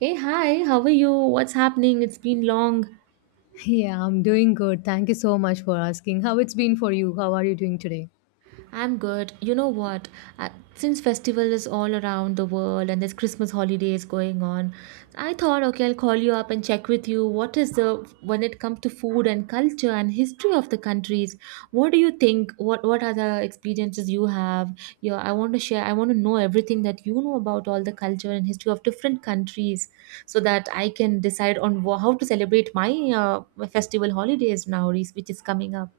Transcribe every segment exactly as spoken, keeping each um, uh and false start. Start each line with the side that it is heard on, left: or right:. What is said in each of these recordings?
right: Hey, hi, how are you? What's happening? It's been long.
left: Yeah, I'm doing good. Thank you so much for asking. How it's been for you? How are you doing today?
right: I'm good. You know what? Uh, Since festival is all around the world and there's Christmas holidays going on, I thought, okay, I'll call you up and check with you. What is the When it comes to food and culture and history of the countries? What do you think? What what are the experiences you have? Yeah, I want to share. I want to know everything that you know about all the culture and history of different countries, so that I can decide on wha- how to celebrate my uh, festival holidays now, which is coming up.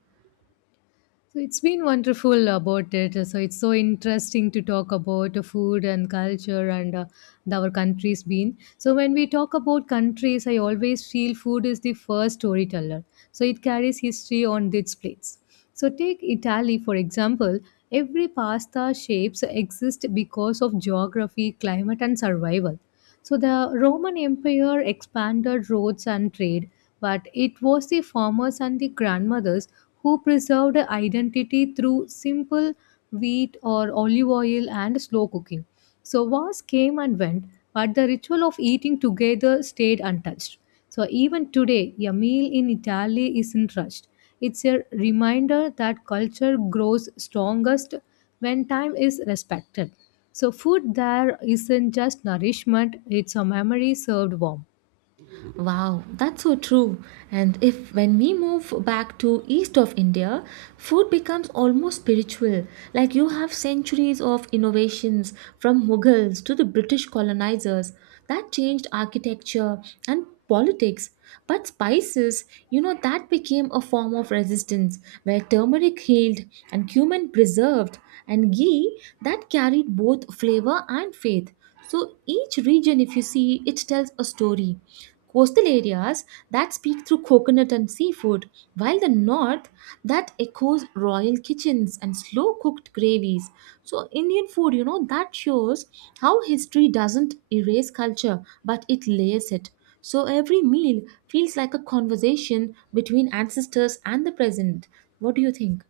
left: So it's been wonderful about it. So it's so interesting to talk about uh, food and culture and uh, the- our country's been. So when we talk about countries, I always feel food is the first storyteller. So it carries history on its plates. So take Italy for example. Every pasta shapes exist because of geography, climate, and survival. So the Roman Empire expanded roads and trade, but it was the farmers and the grandmothers who preserved identity through simple wheat or olive oil and slow cooking. So wars came and went, but the ritual of eating together stayed untouched. So even today, a meal in Italy isn't rushed. It's a reminder that culture grows strongest when time is respected. So food there isn't just nourishment, it's a memory served warm.
right: Wow, that's so true. And if when we move back to east of India, food becomes almost spiritual. Like you have centuries of innovations from Mughals to the British colonizers that changed architecture and politics. But spices, you know, that became a form of resistance where turmeric healed and cumin preserved and ghee that carried both flavor and faith. So each region, if you see, it tells a story coastal areas that speak through coconut and seafood, while the north that echoes royal kitchens and slow cooked gravies. So, Indian food, you know, that shows how history doesn't erase culture but it layers it. So, every meal feels like a conversation between ancestors and the present. What do you think?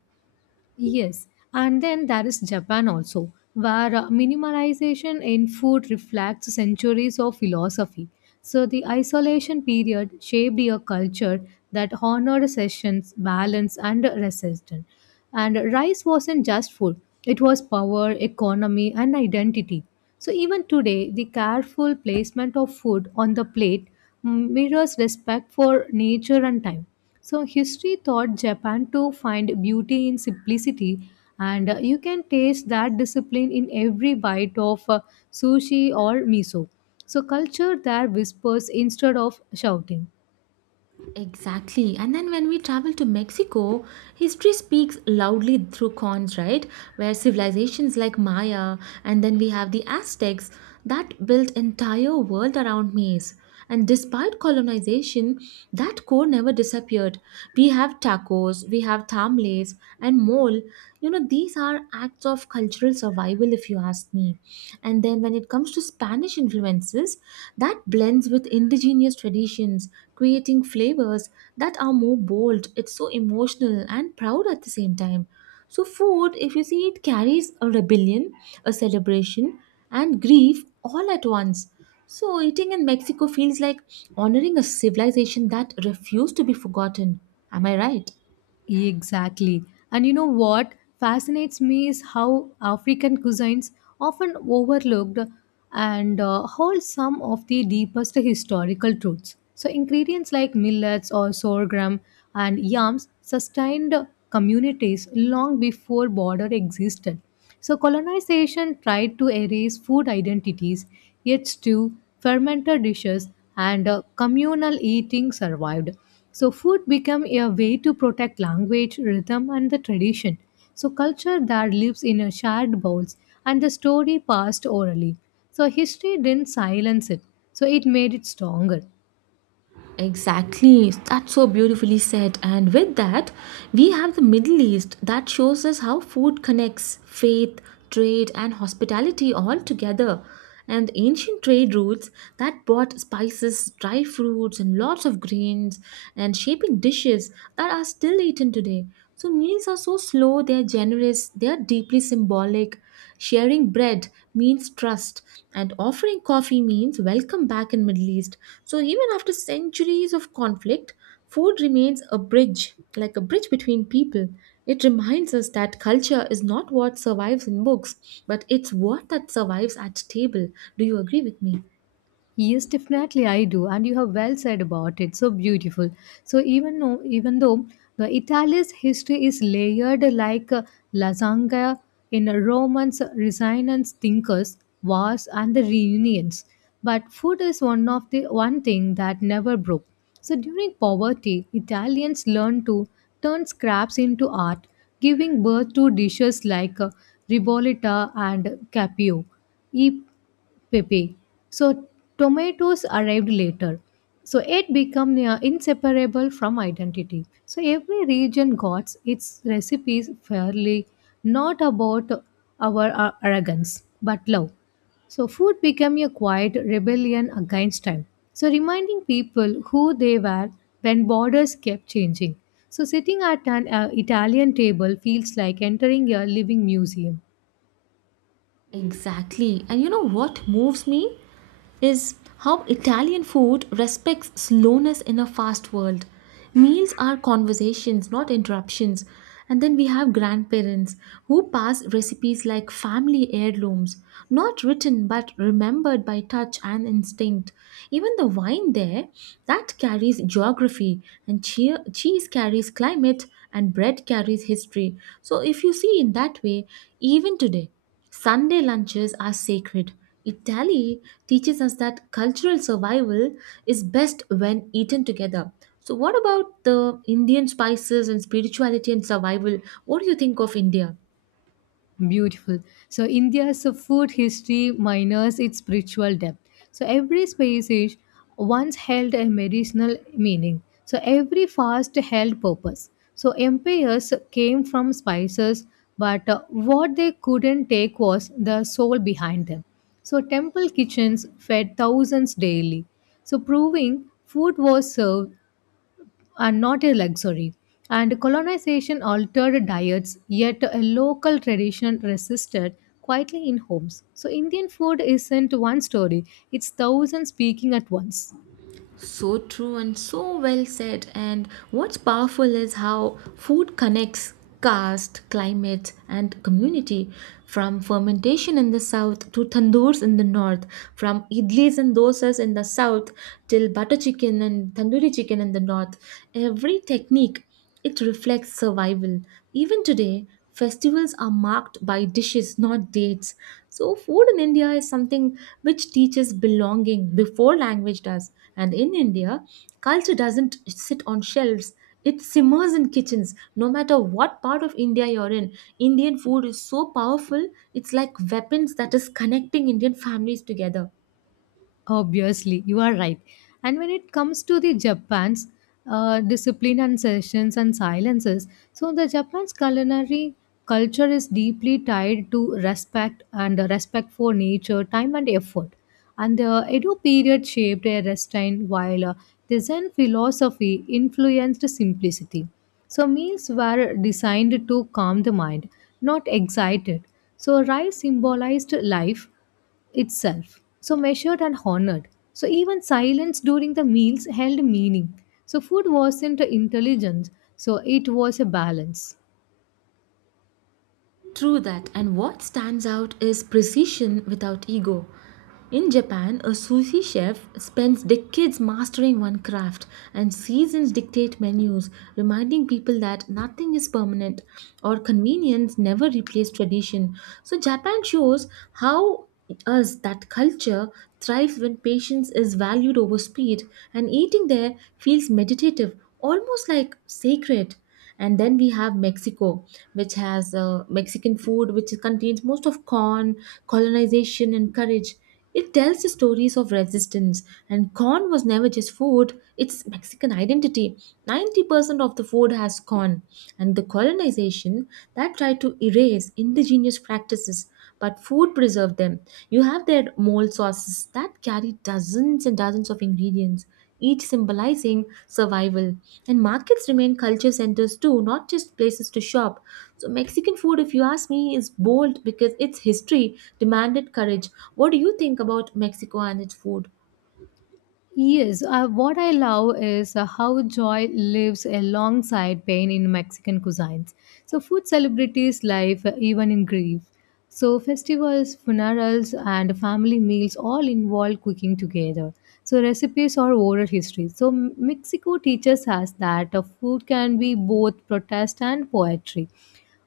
left: Yes, and then there is Japan also, where uh, minimalization in food reflects centuries of philosophy. So the isolation period shaped a culture that honored sessions, balance, and resistance. And rice wasn't just food; it was power, economy, and identity. So even today, the careful placement of food on the plate mm, mirrors respect for nature and time. So history taught Japan to find beauty in simplicity, and uh, you can taste that discipline in every bite of uh, sushi or miso. So culture there whispers instead of shouting.
right: Exactly. And then when we travel to Mexico, history speaks loudly through cons, right? Where civilizations like Maya and then we have the Aztecs that built entire world around maize. And despite colonization, that core never disappeared. We have tacos, we have tamales and mole. You know, these are acts of cultural survival if you ask me. And then when it comes to Spanish influences, that blends with indigenous traditions, creating flavors that are more bold. It's so emotional and proud at the same time. So, food, if you see, it carries a rebellion, a celebration, and grief all at once. So, eating in Mexico feels like honoring a civilization that refused to be forgotten. Am I right?
left: Exactly. And you know what fascinates me is how African cuisines often overlooked and uh, hold some of the deepest historical truths. So ingredients like millets or sorghum and yams sustained communities long before border existed. So colonization tried to erase food identities, yet stew, fermented dishes, and uh, communal eating survived. So food become a way to protect language, rhythm and the tradition. So culture that lives in a shared bowls and the story passed orally. So history didn't silence it. So it made it stronger.
right: Exactly, that's so beautifully said. And with that, we have the Middle East that shows us how food connects faith, trade, and hospitality all together. And ancient trade routes that brought spices, dry fruits, and lots of grains, and shaping dishes that are still eaten today. So meals are so slow, they're generous, they're deeply symbolic. Sharing bread means trust, and offering coffee means welcome back in Middle East. So even after centuries of conflict, food remains a bridge, like a bridge between people. It reminds us that culture is not what survives in books, but it's what that survives at table. Do you agree with me?
left: Yes, definitely I do, and you have well said about it. So beautiful. So even though, even though the Italy's history is layered like uh, lasagna in a Romans, resonance thinkers, wars, and the reunions, but food is one of the one thing that never broke. So during poverty, Italians learned to turn scraps into art, giving birth to dishes like uh, ribollita and capio. Pepe. So tomatoes arrived later. So it became uh, inseparable from identity. So every region got its recipes fairly, not about our uh, arrogance, but love. So food became a quiet rebellion against time. So reminding people who they were when borders kept changing. So sitting at an uh, Italian table feels like entering a living museum.
right: Exactly. And you know what moves me is how Italian food respects slowness in a fast world. Meals are conversations, not interruptions. And then we have grandparents who pass recipes like family heirlooms, not written but remembered by touch and instinct. Even the wine there, that carries geography, and cheer, cheese carries climate, and bread carries history. So, if you see in that way, even today. Sunday lunches are sacred. Italy teaches us that cultural survival is best when eaten together. So, what about the Indian spices and spirituality and survival? What do you think of India?
left: Beautiful. So India's food history minus its spiritual depth. So every species once held a medicinal meaning. So every fast held purpose. So empires came from spices, but uh, what they couldn't take was the soul behind them. So temple kitchens fed thousands daily. So proving food was served are not a luxury. And colonization altered diets, yet a local tradition resisted quietly in homes. So Indian food isn't one story, it's thousands speaking at once.
right: So true and so well said. And what's powerful is how food connects caste, climate, and community. From fermentation in the south to tandoors in the north, from idlis and dosas in the south till butter chicken and tandoori chicken in the north. Every technique it reflects survival. Even today, festivals are marked by dishes, not dates. So, food in India is something which teaches belonging before language does. And in India, culture doesn't sit on shelves. It simmers in kitchens. No matter what part of India you're in, Indian food is so powerful. It's like weapons that is connecting Indian families together.
left: Obviously, you are right. And when it comes to the Japan's uh, discipline and sessions and silences, so the Japan's culinary culture is deeply tied to respect and uh, respect for nature, time, and effort. And the Edo period shaped a restraint while uh, the Zen philosophy influenced simplicity. So meals were designed to calm the mind, not excite it. So rice symbolized life itself. So measured and honored. So even silence during the meals held meaning. So food wasn't intelligence, so it was a balance.
right: True that. And what stands out is precision without ego. In Japan, a sushi chef spends decades mastering one craft, and seasons dictate menus, reminding people that nothing is permanent or convenience never replaces tradition. So, Japan shows how us that culture thrives when patience is valued over speed, and eating there feels meditative, almost like sacred. And then we have Mexico, which has uh, Mexican food which contains most of corn, colonization and courage. It tells the stories of resistance, and corn was never just food, it's Mexican identity. ninety percent of the food has corn, and the colonization that tried to erase indigenous practices, but food preserved them. You have their mole sauces that carry dozens and dozens of ingredients each symbolizing survival. And markets remain culture centers too, not just places to shop. So, Mexican food, if you ask me, is bold because its history demanded courage. What do you think about Mexico and its food?
left: Yes, uh, what I love is uh, how joy lives alongside pain in Mexican cuisines. So food celebrities life uh, even in grief. So festivals, funerals, and family meals all involve cooking together. So recipes are oral history. So M- Mexico teaches us that uh, food can be both protest and poetry.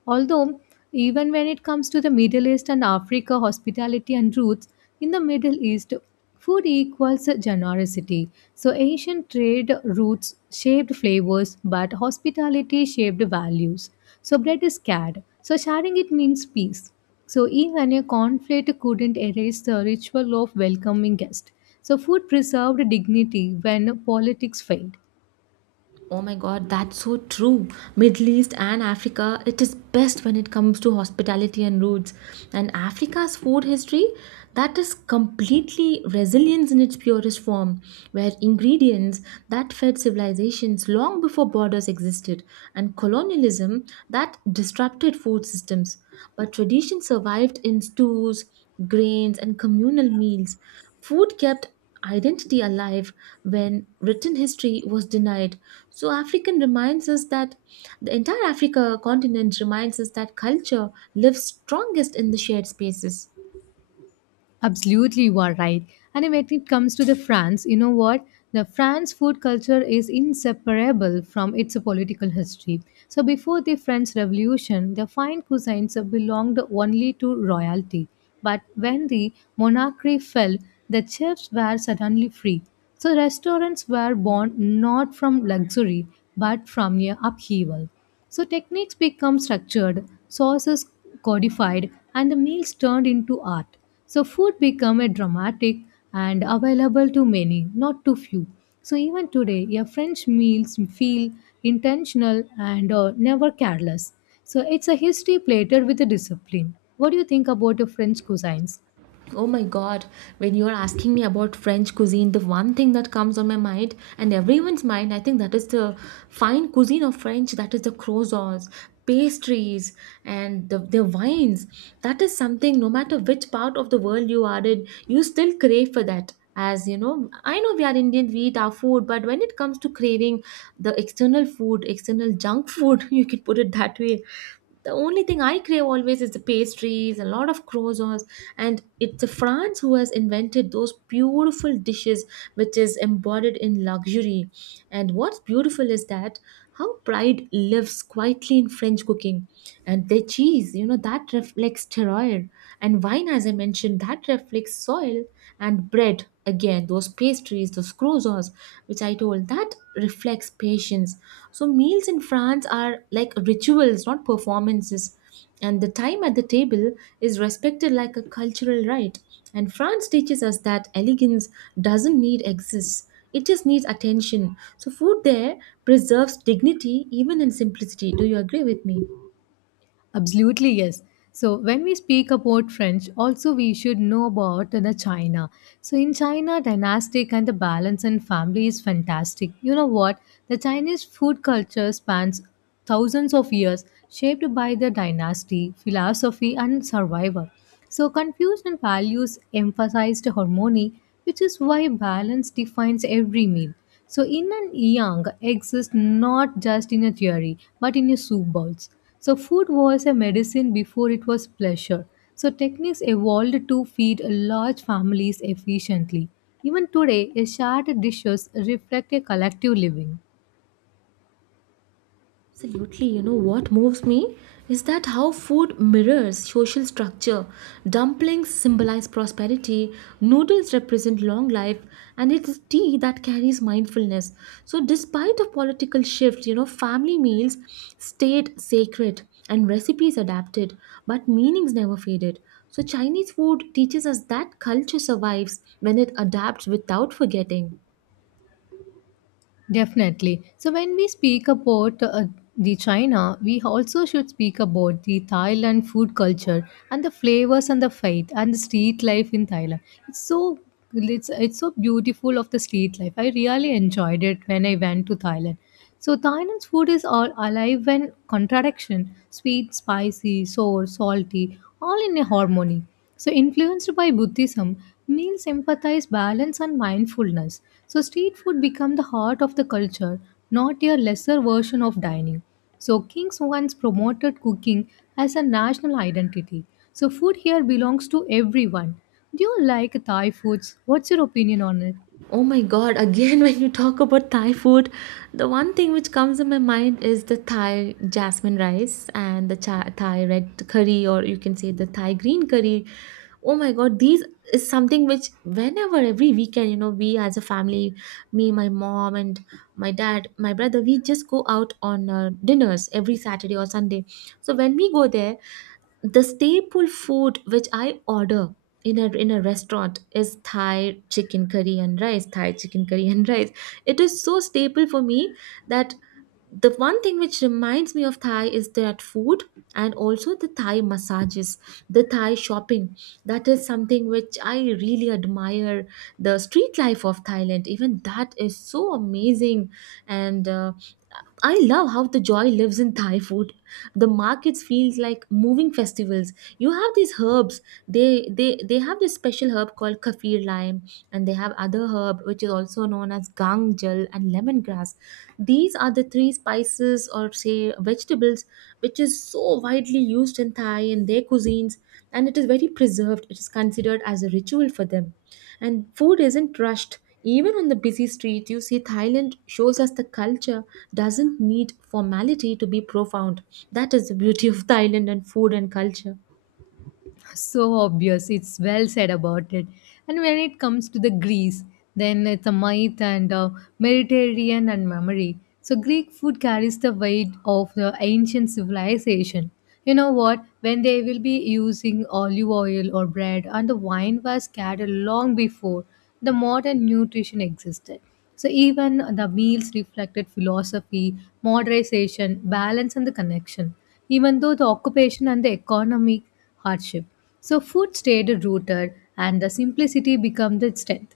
left: Although, even when it comes to the Middle East and Africa, hospitality and roots, in the Middle East, food equals generosity. So ancient trade routes shaped flavors, but hospitality shaped values. So bread is scared. So sharing it means peace. So even a conflict couldn't erase the ritual of welcoming guests. So food preserved dignity when politics failed.
right: Oh my god, that's so true. Middle East and Africa, it is best when it comes to hospitality and roots. And Africa's food history, that is completely resilience in its purest form, where ingredients that fed civilizations long before borders existed, and colonialism that disrupted food systems. But tradition survived in stews, grains, and communal meals. Food kept identity alive when written history was denied. So, African reminds us that the entire Africa continent reminds us that culture lives strongest in the shared spaces.
left: Absolutely, you are right. And when it comes to the France, you know what? The France food culture is inseparable from its political history. So before the French Revolution, the fine cuisines belonged only to royalty. But when the monarchy fell, the chefs were suddenly free. So restaurants were born not from luxury, but from a upheaval. So techniques become structured, sources codified, and the meals turned into art. So food become a dramatic and available to many, not to few. So even today, your French meals feel intentional and uh, never careless. So it's a history plated with a discipline. What do you think about your French cuisines?
right: Oh my god, when you're asking me about French cuisine, the one thing that comes on my mind and everyone's mind, I think that is the fine cuisine of French, that is the croissants, pastries, and the, their wines. That is something, no matter which part of the world you are in, you still crave for that. As you know, I know we are Indian, we eat our food, but when it comes to craving the external food, external junk food, you can put it that way, the only thing I crave always is the pastries, a lot of croissants, and it's France who has invented those beautiful dishes which is embodied in luxury. And what's beautiful is that how pride lives quietly in French cooking, and their cheese, you know, that reflects terroir, and wine, as I mentioned, that reflects soil, and bread again bread those pastries those croissants which I told that reflects patience. So meals in France are like rituals, not performances, and the time at the table is respected like a cultural right. And France teaches us that elegance doesn't need excess; it just needs attention. So food there preserves dignity even in simplicity. Do you agree with me?
left: Absolutely, yes. So when we speak about French, also we should know about uh, the China. So in China, dynastic and the balance in family is fantastic. You know what? The Chinese food culture spans thousands of years, shaped by the dynasty, philosophy, and survival. So Confucian values emphasized harmony, which is why balance defines every meal. So yin and yang exist not just in a theory, but in your soup bowls. So food was a medicine before it was pleasure. So techniques evolved to feed large families efficiently. Even today, a shared dishes reflect a collective living.
right: Absolutely, you know what moves me is that how food mirrors social structure. Dumplings symbolize prosperity, noodles represent long life, and it is tea that carries mindfulness. So, despite a political shift, you know, family meals stayed sacred and recipes adapted, but meanings never faded. So, Chinese food teaches us that culture survives when it adapts without forgetting.
left: Definitely. So when we speak about uh, the China, we also should speak about the Thailand food culture and the flavors and the faith and the street life in Thailand. It's so it's it's so beautiful of the street life. I really enjoyed it when I went to Thailand. So Thailand's food is all alive and contradiction, sweet, spicy, sour, salty, all in a harmony. So, influenced by Buddhism, meals emphasize balance and mindfulness. So street food became the heart of the culture, not a lesser version of dining. So kings once promoted cooking as a national identity. So food here belongs to everyone. Do you like Thai foods? What's your opinion on it?
right: Oh my god, again, when you talk about Thai food, the one thing which comes in my mind is the Thai jasmine rice and the cha- Thai red curry, or you can say the Thai green curry. Oh my god, these is something which, whenever every weekend, you know, we as a family, me, my mom, and my dad, my brother, we just go out on uh, dinners every Saturday or Sunday. So when we go there, the staple food which I order in a in a restaurant is Thai chicken curry and rice. Thai chicken curry and rice. It is so staple for me that the one thing which reminds me of Thai is that food and also the Thai massages, the Thai shopping. That is something which I really admire. The street life of Thailand, even that is so amazing, and uh, I love how the joy lives in Thai food. The markets feels like moving festivals. You have these herbs. They they they have this special herb called kaffir lime, and they have other herb which is also known as gang jal and lemongrass. These are the three spices or say vegetables which is so widely used in Thai and their cuisines and it is very preserved. It is considered as a ritual for them. And food isn't rushed. Even on the busy street, you see Thailand shows us the culture doesn't need formality to be profound. That is the beauty of Thailand and food and culture.
left: So obvious, it's well said about it. And when it comes to the Greece, then it's a myth and uh, Mediterranean and memory. So Greek food carries the weight of the ancient civilization. You know what, when they will be using olive oil or bread and the wine was carried long before the modern nutrition existed. So even the meals reflected philosophy, moderation, balance, and the connection, even though the occupation and the economy hardship. So food stayed rooted and the simplicity became the strength.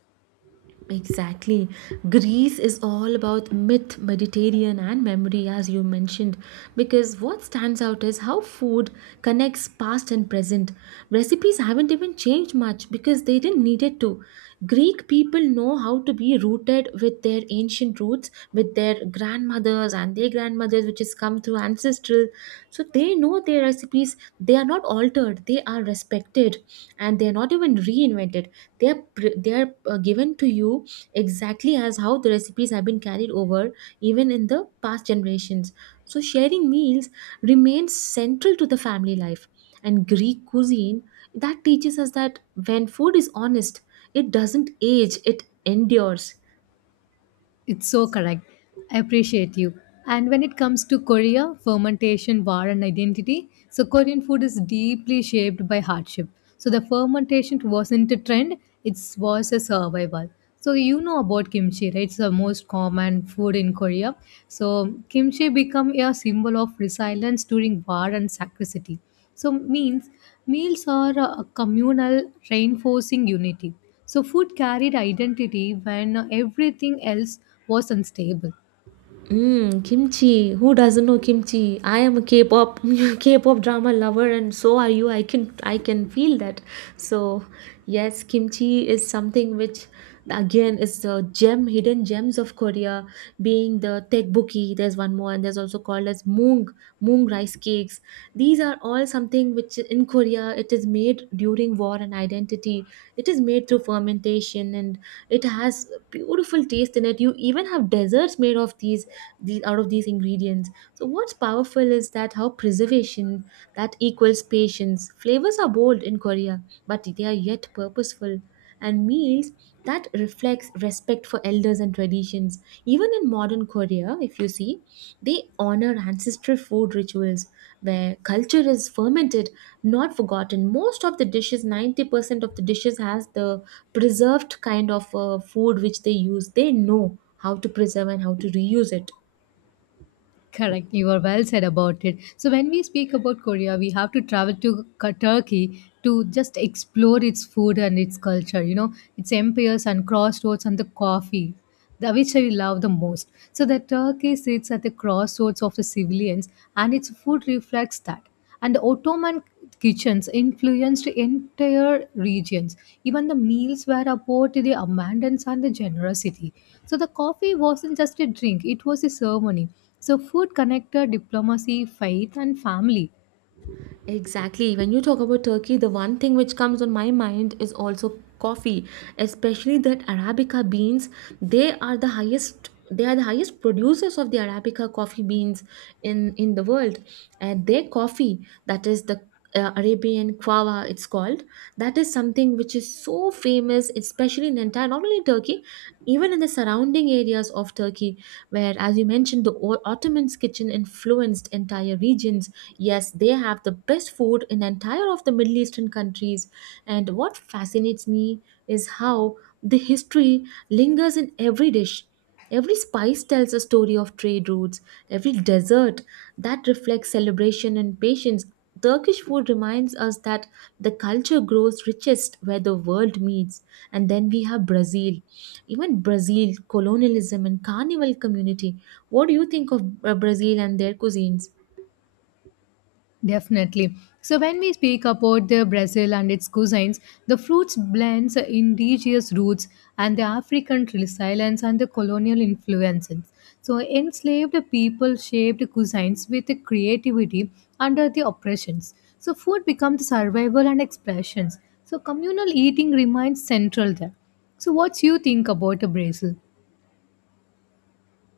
right: Exactly. Greece is all about myth, Mediterranean, and memory, as you mentioned, because what stands out is how food connects past and present. Recipes haven't even changed much because they didn't need it to. Greek people know how to be rooted with their ancient roots, with their grandmothers and their grandmothers, which has come through ancestral. So they know their recipes, they are not altered, they are respected, and they are not even reinvented. They are pre- they are uh, given to you exactly as how the recipes have been carried over even in the past generations. So sharing meals remains central to the family life and Greek cuisine that teaches us that when food is honest, it doesn't age, it endures.
left: It's so correct. I appreciate you. And when it comes to Korea, fermentation, war, and identity, so Korean food is deeply shaped by hardship. So the fermentation wasn't a trend, it was a survival. So you know about kimchi, right? It's the most common food in Korea. So kimchi become a symbol of resilience during war and scarcity. So means meals are uh, communal, reinforcing unity. So food carried identity when everything else was unstable.
right: Mm, kimchi. Who doesn't know kimchi? I am a K-pop K-pop drama lover and so are you. I can I can feel that. So, yes, kimchi is something which again is the gem hidden gems of Korea, being the tteokbokki. There's one more and there's also called as mung mung rice cakes. These are all something which in Korea it is made during war and identity. It is made through fermentation and it has beautiful taste in it. You even have desserts made of these the out of these ingredients. So what's powerful is that how preservation that equals patience. Flavors are bold in Korea, but they are yet purposeful, and meals that reflects respect for elders and traditions. Even in modern Korea, if you see, they honor ancestral food rituals where culture is fermented, not forgotten. Most of the dishes, ninety percent of the dishes has the preserved kind of uh, food which they use. They know how to preserve and how to reuse it.
left: Correct. You are well said about it. So when we speak about Korea, we have to travel to K- Turkey to just explore its food and its culture. You know, its empires and crossroads and the coffee, the- which I love the most. So the Turkey sits at the crossroads of the civilians, and its food reflects that. And the Ottoman kitchens influenced entire regions. Even the meals were about the abundance and the generosity. So the coffee wasn't just a drink, it was a ceremony. So food connected diplomacy, faith, and family.
right: Exactly. When you talk about Turkey, the one thing which comes on my mind is also coffee, especially that Arabica beans. They are the highest they are the highest producers of the Arabica coffee beans in in the world. And their coffee, that is the uh, Arabian Quava, it's called. That is something which is so famous, especially in entire, not only Turkey, even in the surrounding areas of Turkey, where, as you mentioned, the O- Ottoman's kitchen influenced entire regions. Yes, they have the best food in entire of the Middle Eastern countries. And what fascinates me is how the history lingers in every dish. Every spice tells a story of trade routes, every dessert that reflects celebration and patience. Turkish food reminds us that the culture grows richest where the world meets. And then we have Brazil. Even Brazil, colonialism, and carnival community. What do you think of uh, Brazil and their cuisines?
left: Definitely. So when we speak about the Brazil and its cuisines, the fruits blends indigenous roots and the African resilience and the colonial influences. So enslaved people shaped cuisines with the creativity under the oppressions. So food becomes survival and expressions. So communal eating remains central there. So what you think about the Brazil?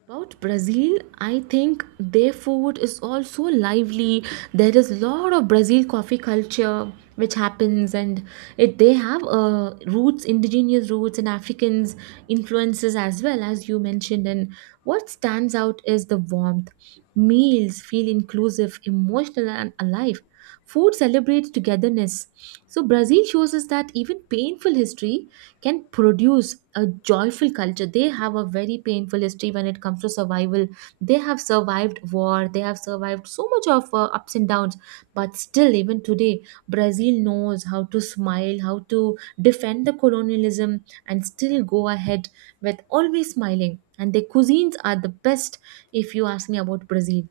right: About Brazil, I think their food is also lively. There is a lot of Brazil coffee culture which happens, and it they have uh, roots, indigenous roots, and Africans influences as well, as you mentioned. And what stands out is the warmth. Meals feel inclusive, emotional, and alive. Food celebrates togetherness. So, Brazil shows us that even painful history can produce a joyful culture. They have a very painful history when it comes to survival. They have survived war, they have survived so much of uh, ups and downs. But still, even today, Brazil knows how to smile, how to defend the colonialism, and still go ahead with always smiling. And their cuisines are the best if you ask me about Brazil.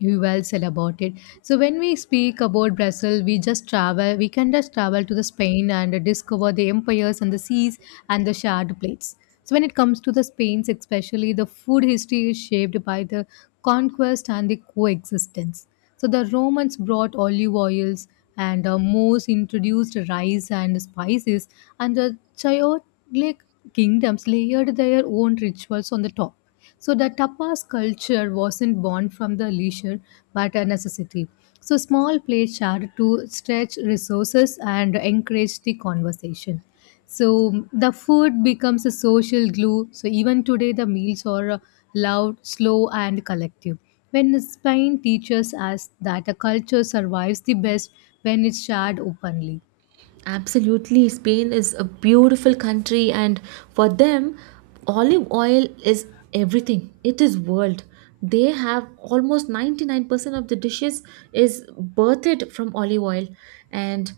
left: You well said about it. So when we speak about Brazil, we just travel. We can just travel to the Spain and discover the empires and the seas and the shared plates. So when it comes to the Spain's, especially the food history is shaped by the conquest and the coexistence. So the Romans brought olive oils and uh, Moors introduced rice and spices, and the Chaotic kingdoms layered their own rituals on the top. So the tapas culture wasn't born from the leisure but a necessity. So small plates shared to stretch resources and encourage the conversation. So the food becomes a social glue. So even today the meals are uh, loud, slow and collective. When Spain teaches us that a culture survives the best when it's shared openly.
right: Absolutely. Spain is a beautiful country, and for them, olive oil is everything. It is world. They have almost ninety-nine percent of the dishes is birthed from olive oil. And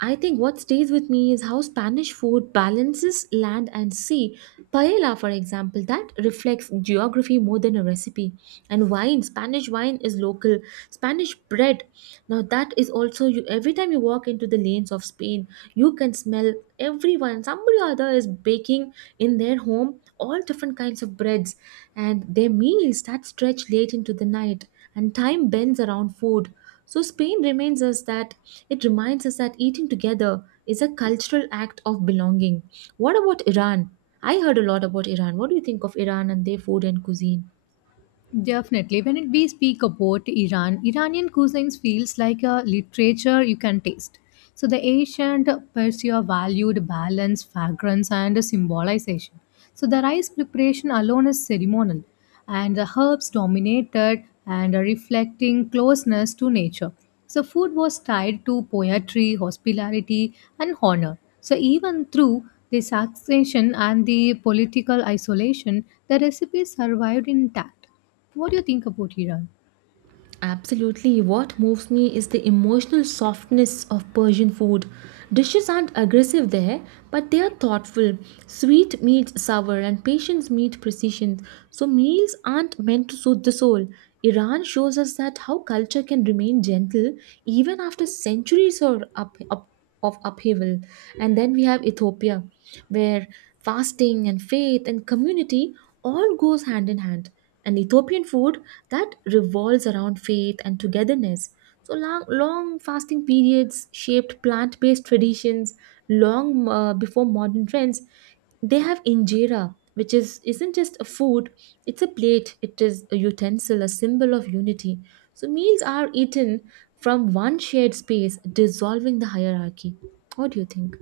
right: I think what stays with me is how Spanish food balances land and sea. Paella, for example, that reflects geography more than a recipe. And wine, Spanish wine is local. Spanish bread, now that is also, you, every time you walk into the lanes of Spain, you can smell, everyone, somebody or other, is baking in their home all different kinds of breads. And their meals that stretch late into the night, and time bends around food. So Spain reminds us that, it reminds us that eating together is a cultural act of belonging. What about Iran? I heard a lot about Iran. What do you think of Iran and their food and cuisine?
left: Definitely. When it- we speak about Iran, Iranian cuisines feels like a literature you can taste. So the ancient Persia valued balance, fragrance, and symbolization. So the rice preparation alone is ceremonial, and the herbs dominated and are reflecting closeness to nature. So food was tied to poetry, hospitality, and honor. So even through the taxation and the political isolation, the recipe survived intact. What do you think about Iran?
right: Absolutely. What moves me is the emotional softness of Persian food. Dishes aren't aggressive there, but they are thoughtful. Sweet meets sour, and patience meets precision. So, meals aren't meant to soothe the soul. Iran shows us that how culture can remain gentle even after centuries are up, up of upheaval. And then we have Ethiopia, where fasting and faith and community all goes hand in hand. And Ethiopian food that revolves around faith and togetherness. So long, long fasting periods shaped plant-based traditions long uh, before modern trends. They have injera, which is isn't just a food, it's a plate, it is a utensil, a symbol of unity. So meals are eaten from one shared space, dissolving the hierarchy. What do you think?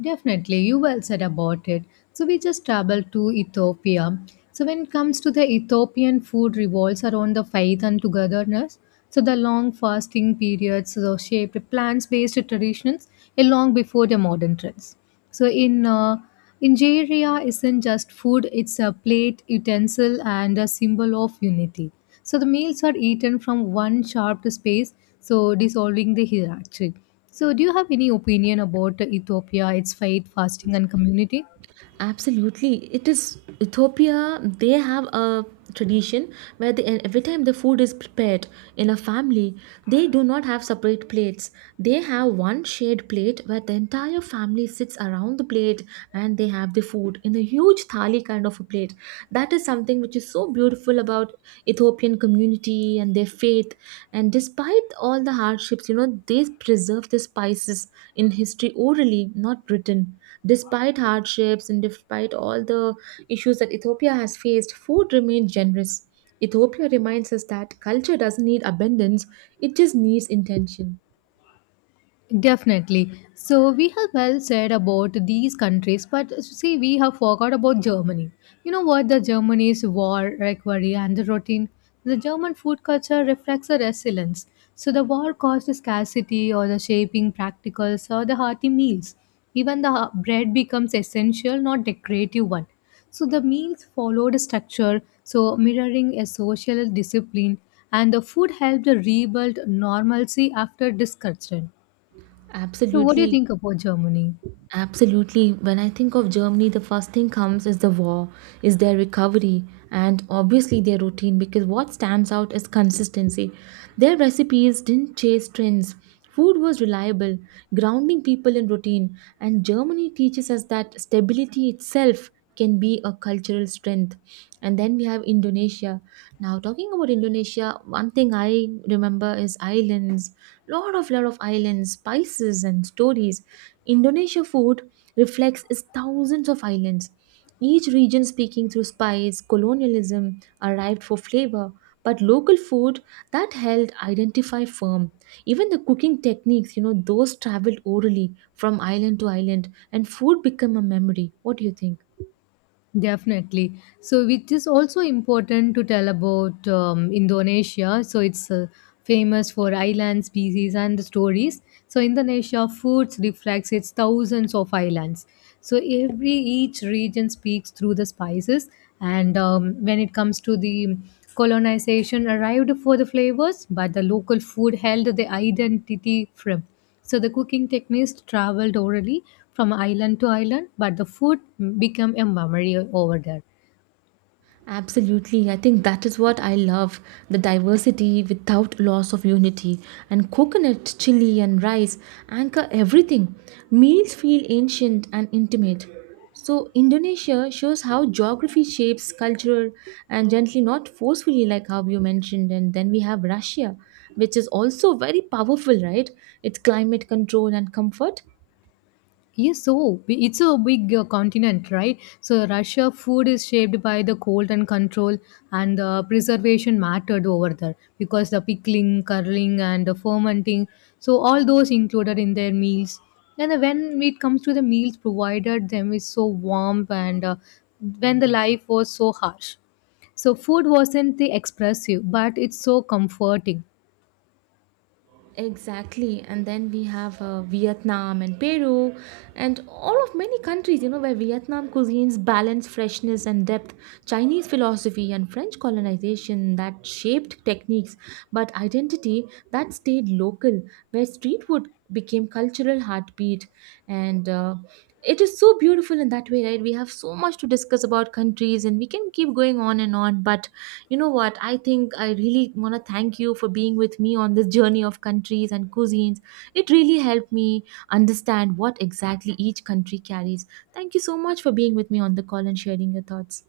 left: Definitely, you well said about it. So we just traveled to Ethiopia. So when it comes to the Ethiopian food revolves around the faith and togetherness. So the long fasting periods so shaped plants-based traditions a long before the modern trends. So in uh, injera isn't just food; it's a plate, utensil, and a symbol of unity. So the meals are eaten from one sharp space, so dissolving the hierarchy. So do you have any opinion about Ethiopia, its fate, fasting, and community?
right: Absolutely. It is Ethiopia, they have a tradition where they, every time the food is prepared in a family, they do not have separate plates. They have one shared plate where the entire family sits around the plate and they have the food in a huge thali kind of a plate. That is something which is so beautiful about Ethiopian community and their faith. And despite all the hardships, you know, they preserve the spices in history orally, not written. Despite hardships and despite all the issues that Ethiopia has faced, food remained generous. Ethiopia reminds us that culture doesn't need abundance, it just needs intention.
left: Definitely. So we have well said about these countries, but see, we have forgot about Germany. You know what? The Germany's war recovery and the routine. The German food culture reflects a resilience. So the war caused scarcity or the shaping practicals or the hearty meals. Even the ha- bread becomes essential, not decorative one. So the meals followed a structure, so mirroring a social discipline, and the food helped rebuild normalcy after disruption. So, what do you
right: Absolutely.
left: think about Germany?
right: Absolutely. When I think of Germany, the first thing comes is the war, is their recovery, and obviously their routine, because what stands out is consistency. Their recipes didn't chase trends. Food was reliable, grounding people in routine, and Germany teaches us that stability itself can be a cultural strength. And then we have Indonesia. Now talking about Indonesia, one thing I remember is islands. Lot of lot of islands, spices and stories. Indonesia food reflects its thousands of islands. Each region speaking through spice, colonialism arrived for flavor, but local food that held identify firm. Even the cooking techniques, you know, those traveled orally from island to island, and food became a memory. What do you think?
left: Definitely. So, which is also important to tell about um, Indonesia. So it's uh, famous for island species and the stories. So Indonesia foods reflects its thousands of islands. So every each region speaks through the spices. And um, when it comes to the colonization, arrived for the flavors, but the local food held the identity firm. So the cooking techniques traveled orally from island to island, but the food became a memory over there.
right: Absolutely. I think that is what I love, the diversity without loss of unity. And coconut, chili, and rice anchor everything. Meals feel ancient and intimate. So, Indonesia shows how geography shapes culture and gently, not forcefully, like how you mentioned. And then we have Russia, which is also very powerful, right? Its climate control and comfort.
left: Yes, so b- it's a big uh, continent, right? So Russia food is shaped by the cold and control, and the preservation mattered over there because the pickling, curling, and the fermenting. So all those included in their meals. And then when it comes to the meals provided, them is so warm, and uh, when the life was so harsh. So food wasn't the expressive, but it's so comforting.
right: Exactly, and then we have uh, Vietnam and Peru, and all of many countries, you know, where Vietnam cuisines balance freshness and depth, Chinese philosophy and French colonization that shaped techniques, but identity that stayed local, where street food became cultural heartbeat, and uh, it is so beautiful in that way, right? We have so much to discuss about countries and we can keep going on and on, but you know what, I think I really want to thank you for being with me on this journey of countries and cuisines. It really helped me understand what exactly each country carries. Thank you so much for being with me on the call and sharing your thoughts.